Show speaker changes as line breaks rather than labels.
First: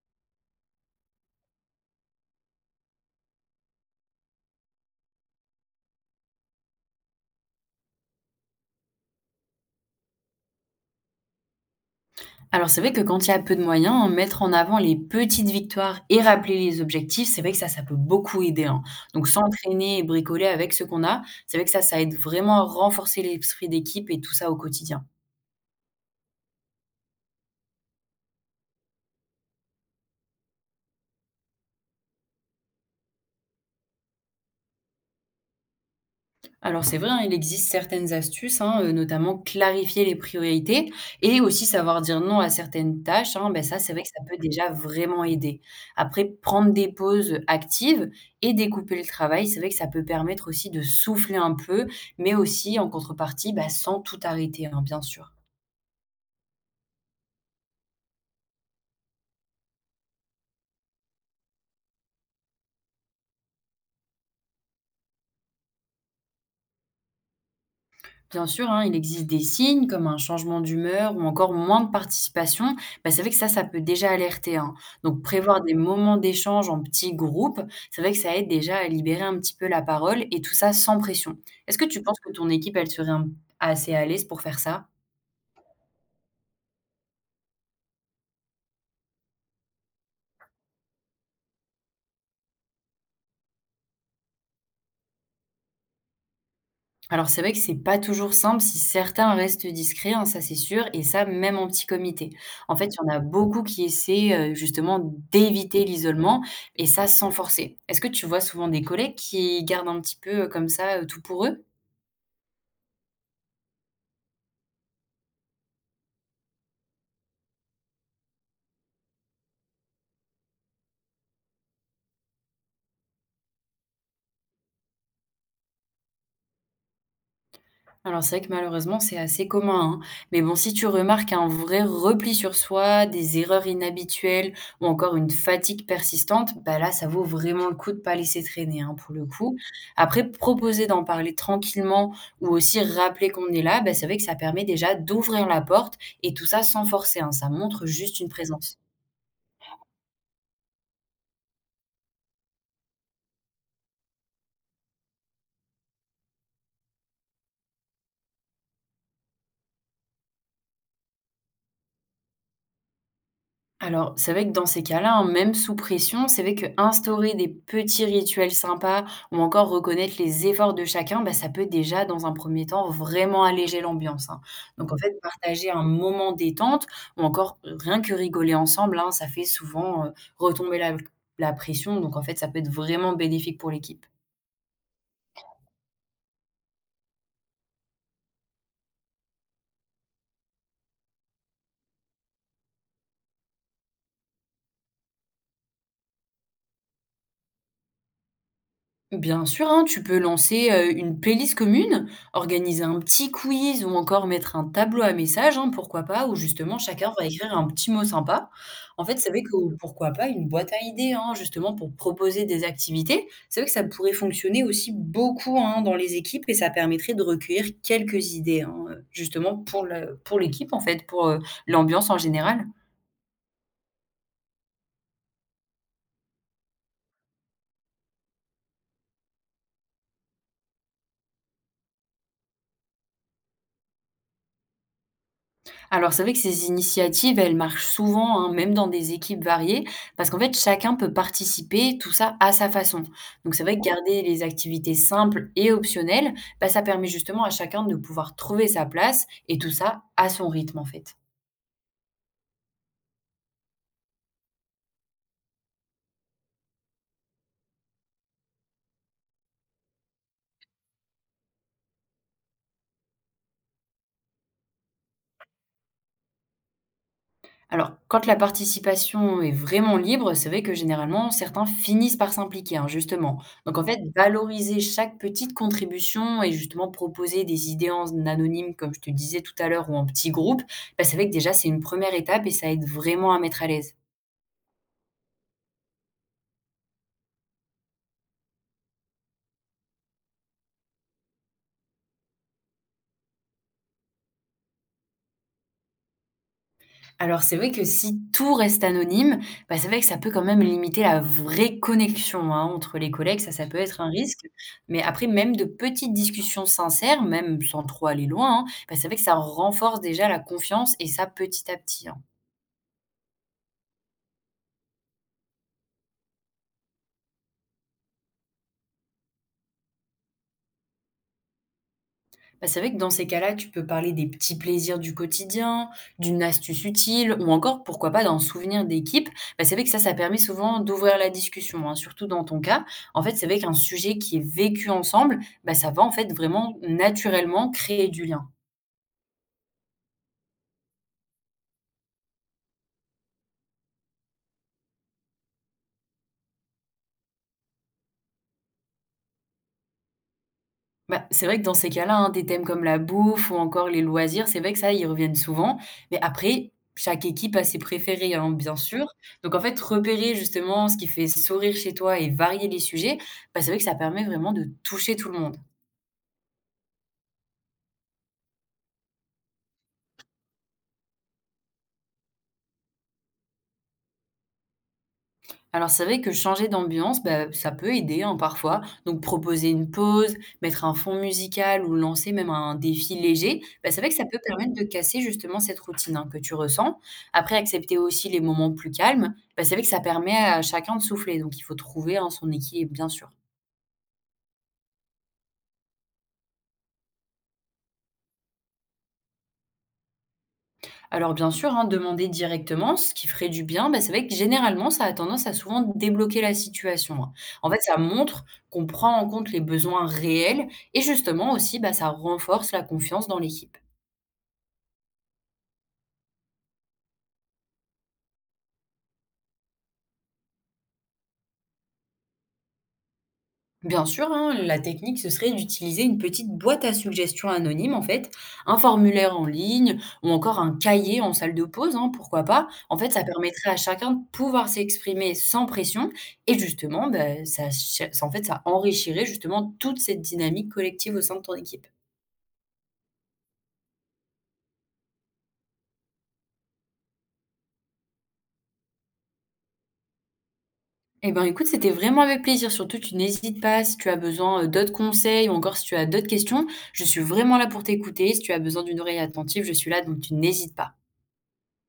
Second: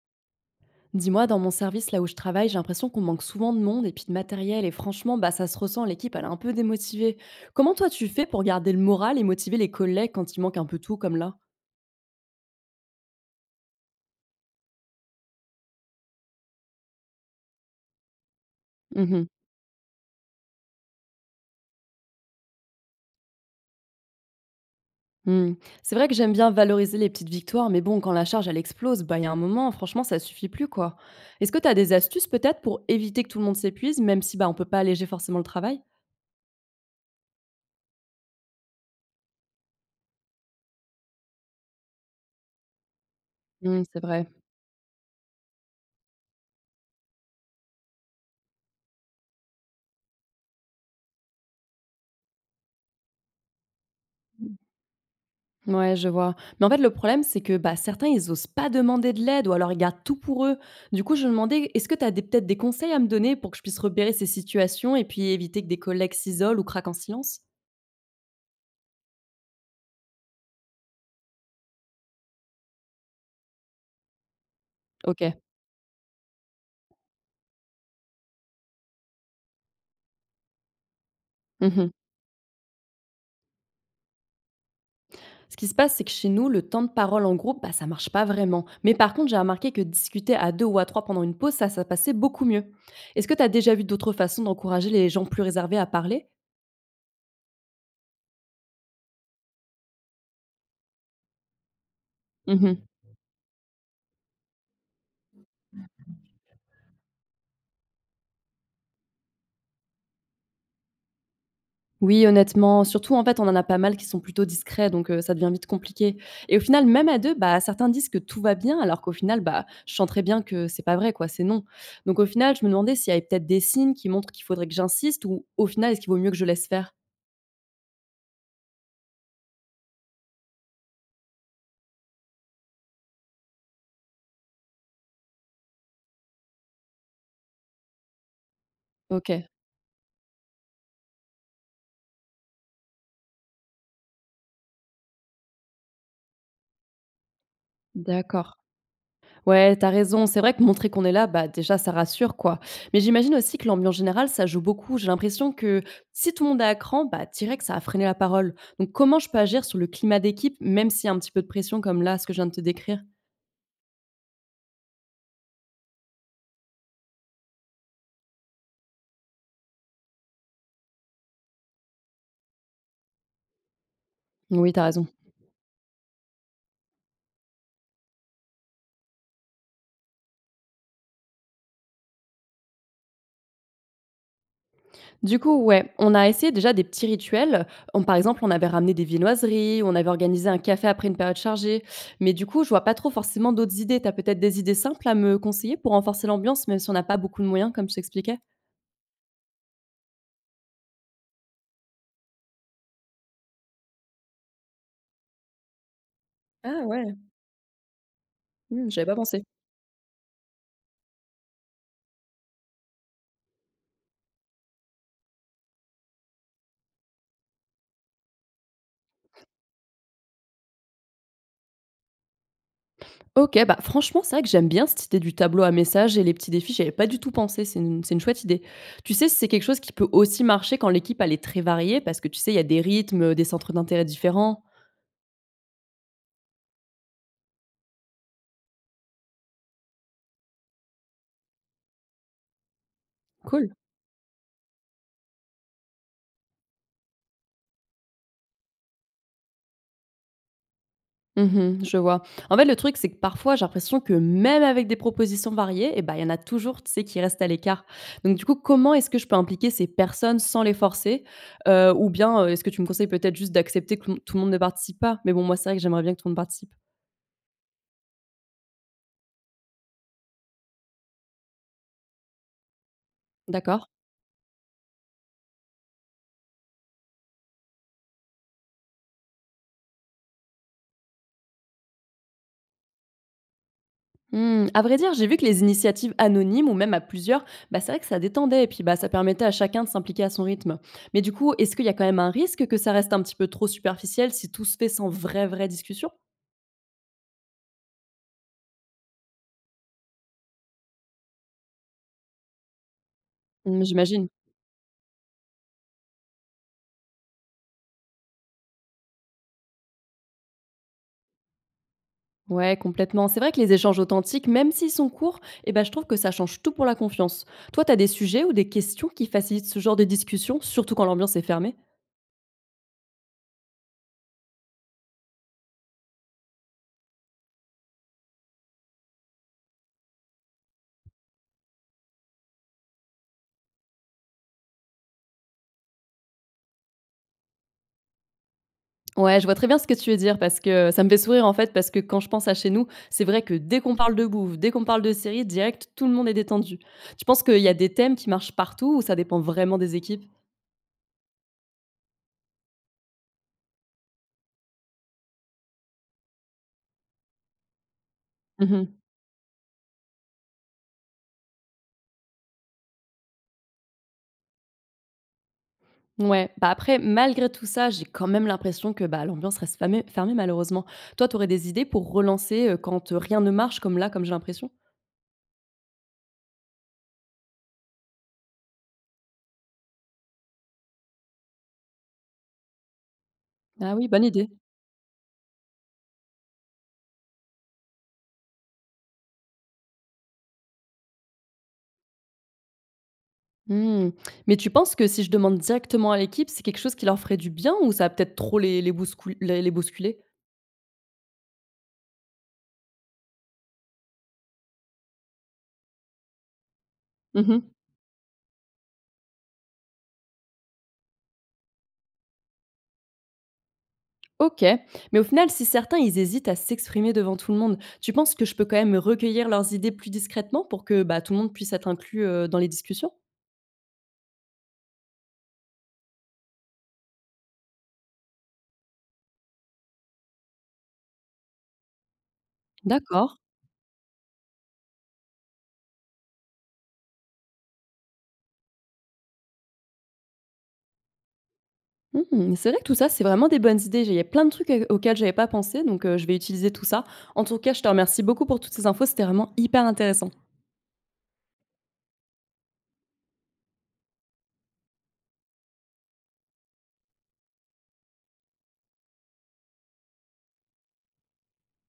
Dis-moi, dans mon service, là où je travaille, j'ai l'impression qu'on manque souvent de monde et puis de matériel. Et franchement, bah, ça se ressent, l'équipe, elle est un peu démotivée. Comment toi, tu fais pour garder le moral et motiver les collègues quand il manque un peu tout, comme là?
Alors c'est vrai que quand il y a peu de moyens, mettre en avant les petites victoires et rappeler les objectifs, c'est vrai que ça peut beaucoup aider, hein.
Mhm.
Donc s'entraîner et bricoler avec ce qu'on a, c'est vrai que ça aide vraiment à renforcer l'esprit d'équipe et tout ça au quotidien.
Hmm. C'est vrai que j'aime bien valoriser les petites victoires, mais bon, quand la charge, elle explose, bah, il y a un moment, franchement, ça suffit plus, quoi. Est-ce que tu as des astuces, peut-être, pour éviter que tout le monde s'épuise, même si bah, on peut pas alléger forcément le travail?
Alors c'est vrai, hein, il existe certaines astuces, hein, notamment clarifier les priorités et aussi savoir dire non à certaines tâches, hein, bah, ça,
Hmm,
c'est
c'est
vrai que ça
vrai.
peut déjà vraiment aider. Après, prendre des pauses, actives et découper le travail, c'est vrai que ça peut permettre aussi de souffler un peu, mais aussi en contrepartie, bah, sans tout arrêter, hein, bien sûr.
Ouais, je vois. Mais en fait, le problème, c'est que bah, certains, ils osent pas demander de l'aide ou alors ils gardent tout pour eux. Du coup, je me demandais, est-ce que tu as peut-être des conseils à me donner pour que je puisse repérer ces situations et puis éviter que des collègues s'isolent ou craquent en silence?
Bien sûr, hein, il existe des signes comme un changement d'humeur ou encore moins de participation. Bah, c'est vrai que ça peut déjà alerter, hein.
Ok.
Donc, prévoir des moments d'échange en petits groupes, c'est vrai que ça aide déjà à libérer un petit peu la parole et tout ça sans pression. Est-ce que
Mhm.
tu penses que ton équipe, elle serait assez à l'aise pour faire ça?
Ce qui se passe, c'est que chez nous, le temps de parole en groupe, bah, ça marche pas vraiment. Mais par contre, j'ai remarqué que discuter à deux ou à trois pendant une pause, ça passait beaucoup mieux. Est-ce que tu as déjà vu d'autres façons d'encourager les gens plus réservés à parler?
Alors c'est vrai que c'est pas toujours simple si certains restent discrets, hein, ça c'est sûr, et ça même en petit comité. En fait, il y en a beaucoup qui essaient justement d'éviter l'isolement, et ça sans forcer. Est-ce que tu vois souvent des collègues qui gardent un petit peu comme ça tout pour eux?
Oui, honnêtement, surtout, en fait, on en a pas mal qui sont plutôt discrets, donc ça devient vite compliqué et au final, même à 2, bah, certains disent que tout va bien, alors qu'au final, bah, je sens très bien que c'est pas vrai, quoi, c'est non. Donc au final, je me demandais s'il y avait peut-être des signes qui montrent qu'il faudrait que j'insiste ou au final, est-ce qu'il vaut mieux que je laisse faire?
Alors c'est vrai que malheureusement, c'est assez commun, hein. Mais bon, si tu remarques un vrai repli sur soi, des erreurs inhabituelles ou encore une fatigue persistante, bah là, ça vaut vraiment le coup de pas laisser traîner, hein, pour le
OK,
coup. Après, proposer d'en parler tranquillement ou aussi rappeler qu'on est là, bah, c'est vrai que ça permet déjà d'ouvrir la porte et tout ça sans forcer, hein. Ça montre juste une
d'accord.
présence.
Ouais, t'as raison. C'est vrai que montrer qu'on est là, bah, déjà, ça rassure, quoi. Mais j'imagine aussi que l'ambiance générale, ça joue beaucoup. J'ai l'impression que si tout le monde est à cran, bah, direct, ça a freiné la parole. Donc, comment je peux agir sur le climat d'équipe, même s'il y a un petit peu de pression, comme là, ce que je viens de te décrire?
Alors, c'est vrai que dans ces cas-là, hein, même sous pression, c'est vrai que instaurer des petits rituels sympas ou encore reconnaître les efforts de chacun, bah, ça peut déjà, dans un premier temps, vraiment alléger l'ambiance, hein.
Oui, t'as
Donc, en
raison.
fait, partager un moment détente ou encore rien que rigoler ensemble, hein, ça fait souvent retomber la pression. Donc, en fait, ça peut être vraiment bénéfique pour l'équipe.
Du coup, ouais, on a essayé déjà des petits rituels. Par exemple, on avait ramené des viennoiseries, on avait organisé un café après une période chargée. Mais du coup, je vois pas trop forcément d'autres idées. T'as peut-être des idées simples à me conseiller pour renforcer l'ambiance, même si on n'a pas beaucoup de moyens, comme je t'expliquais?
Bien sûr, hein, tu peux lancer une playlist commune, organiser un petit quiz ou encore mettre un tableau à messages, hein, pourquoi pas, où justement
Ah ouais,
chacun va écrire un petit mot sympa.
hmm,
En
j'avais pas
fait, c'est
pensé.
vrai que pourquoi pas une boîte à idées, hein, justement pour proposer des activités. C'est vrai que ça pourrait fonctionner aussi beaucoup hein, dans les équipes et ça permettrait de recueillir quelques idées, hein, justement pour l'équipe en fait, pour l'ambiance en général.
OK, bah, franchement, c'est vrai que j'aime bien cette idée du tableau à messages et les petits défis, j'avais pas du tout pensé, c'est une chouette idée. Tu sais, c'est quelque chose qui peut aussi marcher quand l'équipe, elle est très variée parce que, tu sais, il y a des rythmes, des centres d'intérêt différents.
Alors c'est vrai que ces initiatives, elles marchent souvent, hein, même dans des équipes variées, parce qu'en fait, chacun peut participer, tout ça à sa façon. Donc c'est
Cool.
vrai que garder les activités simples et optionnelles, bah, ça permet justement à chacun de pouvoir trouver sa place et tout ça à son rythme en fait.
Mmh, mh, je vois. En fait, le truc, c'est que parfois, j'ai l'impression que même avec des propositions variées et ben il y en a toujours, tu sais, qui restent à l'écart. Donc du coup, comment est-ce que je peux impliquer ces personnes sans les forcer? Ou bien, est-ce que tu me conseilles peut-être juste d'accepter que tout le monde ne participe pas? Mais bon, moi, c'est vrai que j'aimerais bien que tout le monde participe.
Alors, quand la participation est vraiment libre, c'est vrai que généralement, certains finissent par s'impliquer, hein, justement. Donc, en
D'accord.
fait, valoriser chaque petite contribution et justement proposer des idées en anonyme, comme je te disais tout à l'heure, ou en petit groupe, bah, c'est vrai que déjà, c'est une première étape et ça aide vraiment à mettre à l'aise.
Mmh, à vrai dire, j'ai vu que les initiatives anonymes ou même à plusieurs, bah, c'est vrai que ça détendait et puis bah, ça permettait à chacun de s'impliquer à son rythme. Mais du coup, est-ce qu'il y a quand même un risque que ça reste un petit peu trop superficiel si tout se fait sans vraie, vraie discussion?
Alors c'est vrai que si tout reste anonyme, bah, c'est vrai que ça peut quand même limiter la vraie connexion, hein, entre les collègues, ça peut
Mmh,
être un
j'imagine.
risque. Mais après, même de petites discussions sincères, même sans trop aller loin, hein, bah, c'est vrai que ça renforce déjà la confiance et ça petit à petit, hein.
Ouais, complètement. C'est vrai que les échanges authentiques, même s'ils sont courts, eh ben, je trouve que ça change tout pour la confiance. Toi, tu as des sujets ou des questions qui facilitent ce genre de discussion, surtout quand l'ambiance est fermée?
Bah, c'est vrai que dans ces cas-là, tu peux parler des petits plaisirs du quotidien, d'une astuce utile ou encore, pourquoi pas, d'un souvenir d'équipe. Bah, c'est vrai que ça permet souvent d'ouvrir la discussion, hein, surtout dans ton cas. En fait, c'est vrai qu'un sujet qui est vécu ensemble, bah, ça va en fait vraiment naturellement créer du lien.
Ouais, je vois très bien ce que tu veux dire parce que ça me fait sourire, en fait, parce que quand je pense à chez nous, c'est vrai que dès qu'on parle de bouffe, dès qu'on parle de série direct, tout le monde est détendu. Tu penses qu'il y a des thèmes qui marchent partout ou ça dépend vraiment des équipes?
Bah, c'est vrai que dans ces cas-là, hein, des thèmes comme la bouffe ou encore les loisirs, c'est vrai que ça, ils reviennent souvent. Mais après, chaque équipe a ses préférés, hein, bien
Mmh.
sûr. Donc en fait, repérer justement ce qui fait sourire chez toi et varier les sujets, bah, c'est vrai que ça permet vraiment de toucher tout le monde.
Ouais, bah, après, malgré tout ça, j'ai quand même l'impression que, bah, l'ambiance reste fermée, fermée malheureusement. Toi, tu aurais des idées pour relancer, quand, rien ne marche comme là, comme j'ai l'impression?
Alors c'est vrai que changer d'ambiance, bah, ça peut aider, hein, parfois. Donc proposer une pause, mettre un fond musical ou lancer même un défi léger, bah,
Ah
c'est
oui,
vrai que
bonne
ça peut
idée.
permettre de casser justement cette routine hein, que tu ressens. Après, accepter aussi les moments plus calmes, bah, c'est vrai que ça permet à chacun de souffler. Donc il faut trouver hein, son équilibre, bien sûr.
Mmh. Mais tu penses que si je demande directement à l'équipe, c'est quelque chose qui leur ferait du bien ou ça va peut-être trop les bouscul les bousculer?
Alors bien sûr, hein, demander directement ce qui ferait du bien, bah, c'est vrai que généralement, ça a tendance à souvent débloquer la situation, hein.
Mmh.
En fait, ça montre qu'on prend en compte les besoins réels et justement aussi, bah, ça renforce la confiance dans l'équipe.
OK, mais au final, si certains, ils hésitent à s'exprimer devant tout le monde, tu penses que je peux quand même recueillir leurs idées plus discrètement pour que, bah, tout le monde puisse être inclus, dans les discussions?
Bien sûr, hein, la technique, ce serait d'utiliser une petite boîte à suggestions anonyme, en fait, un formulaire en ligne ou encore un cahier en salle de pause, hein, pourquoi pas. En fait, ça
D'accord.
permettrait à chacun de pouvoir s'exprimer sans pression et justement, ben, en fait, ça enrichirait justement toute cette dynamique collective au sein de ton équipe.
Mmh, c'est vrai que tout ça, c'est vraiment des bonnes idées. J'ai il y a plein de trucs a auxquels j'avais pas pensé, donc je vais utiliser tout ça. En tout cas, je te remercie beaucoup pour toutes ces infos, c'était vraiment hyper intéressant.
Eh ben, écoute, c'était vraiment avec plaisir. Surtout, tu n'hésites pas si tu as besoin d'autres conseils ou encore si tu as d'autres questions. Je suis vraiment là pour t'écouter. Si tu as besoin d'une oreille attentive, je suis là, donc tu n'hésites pas.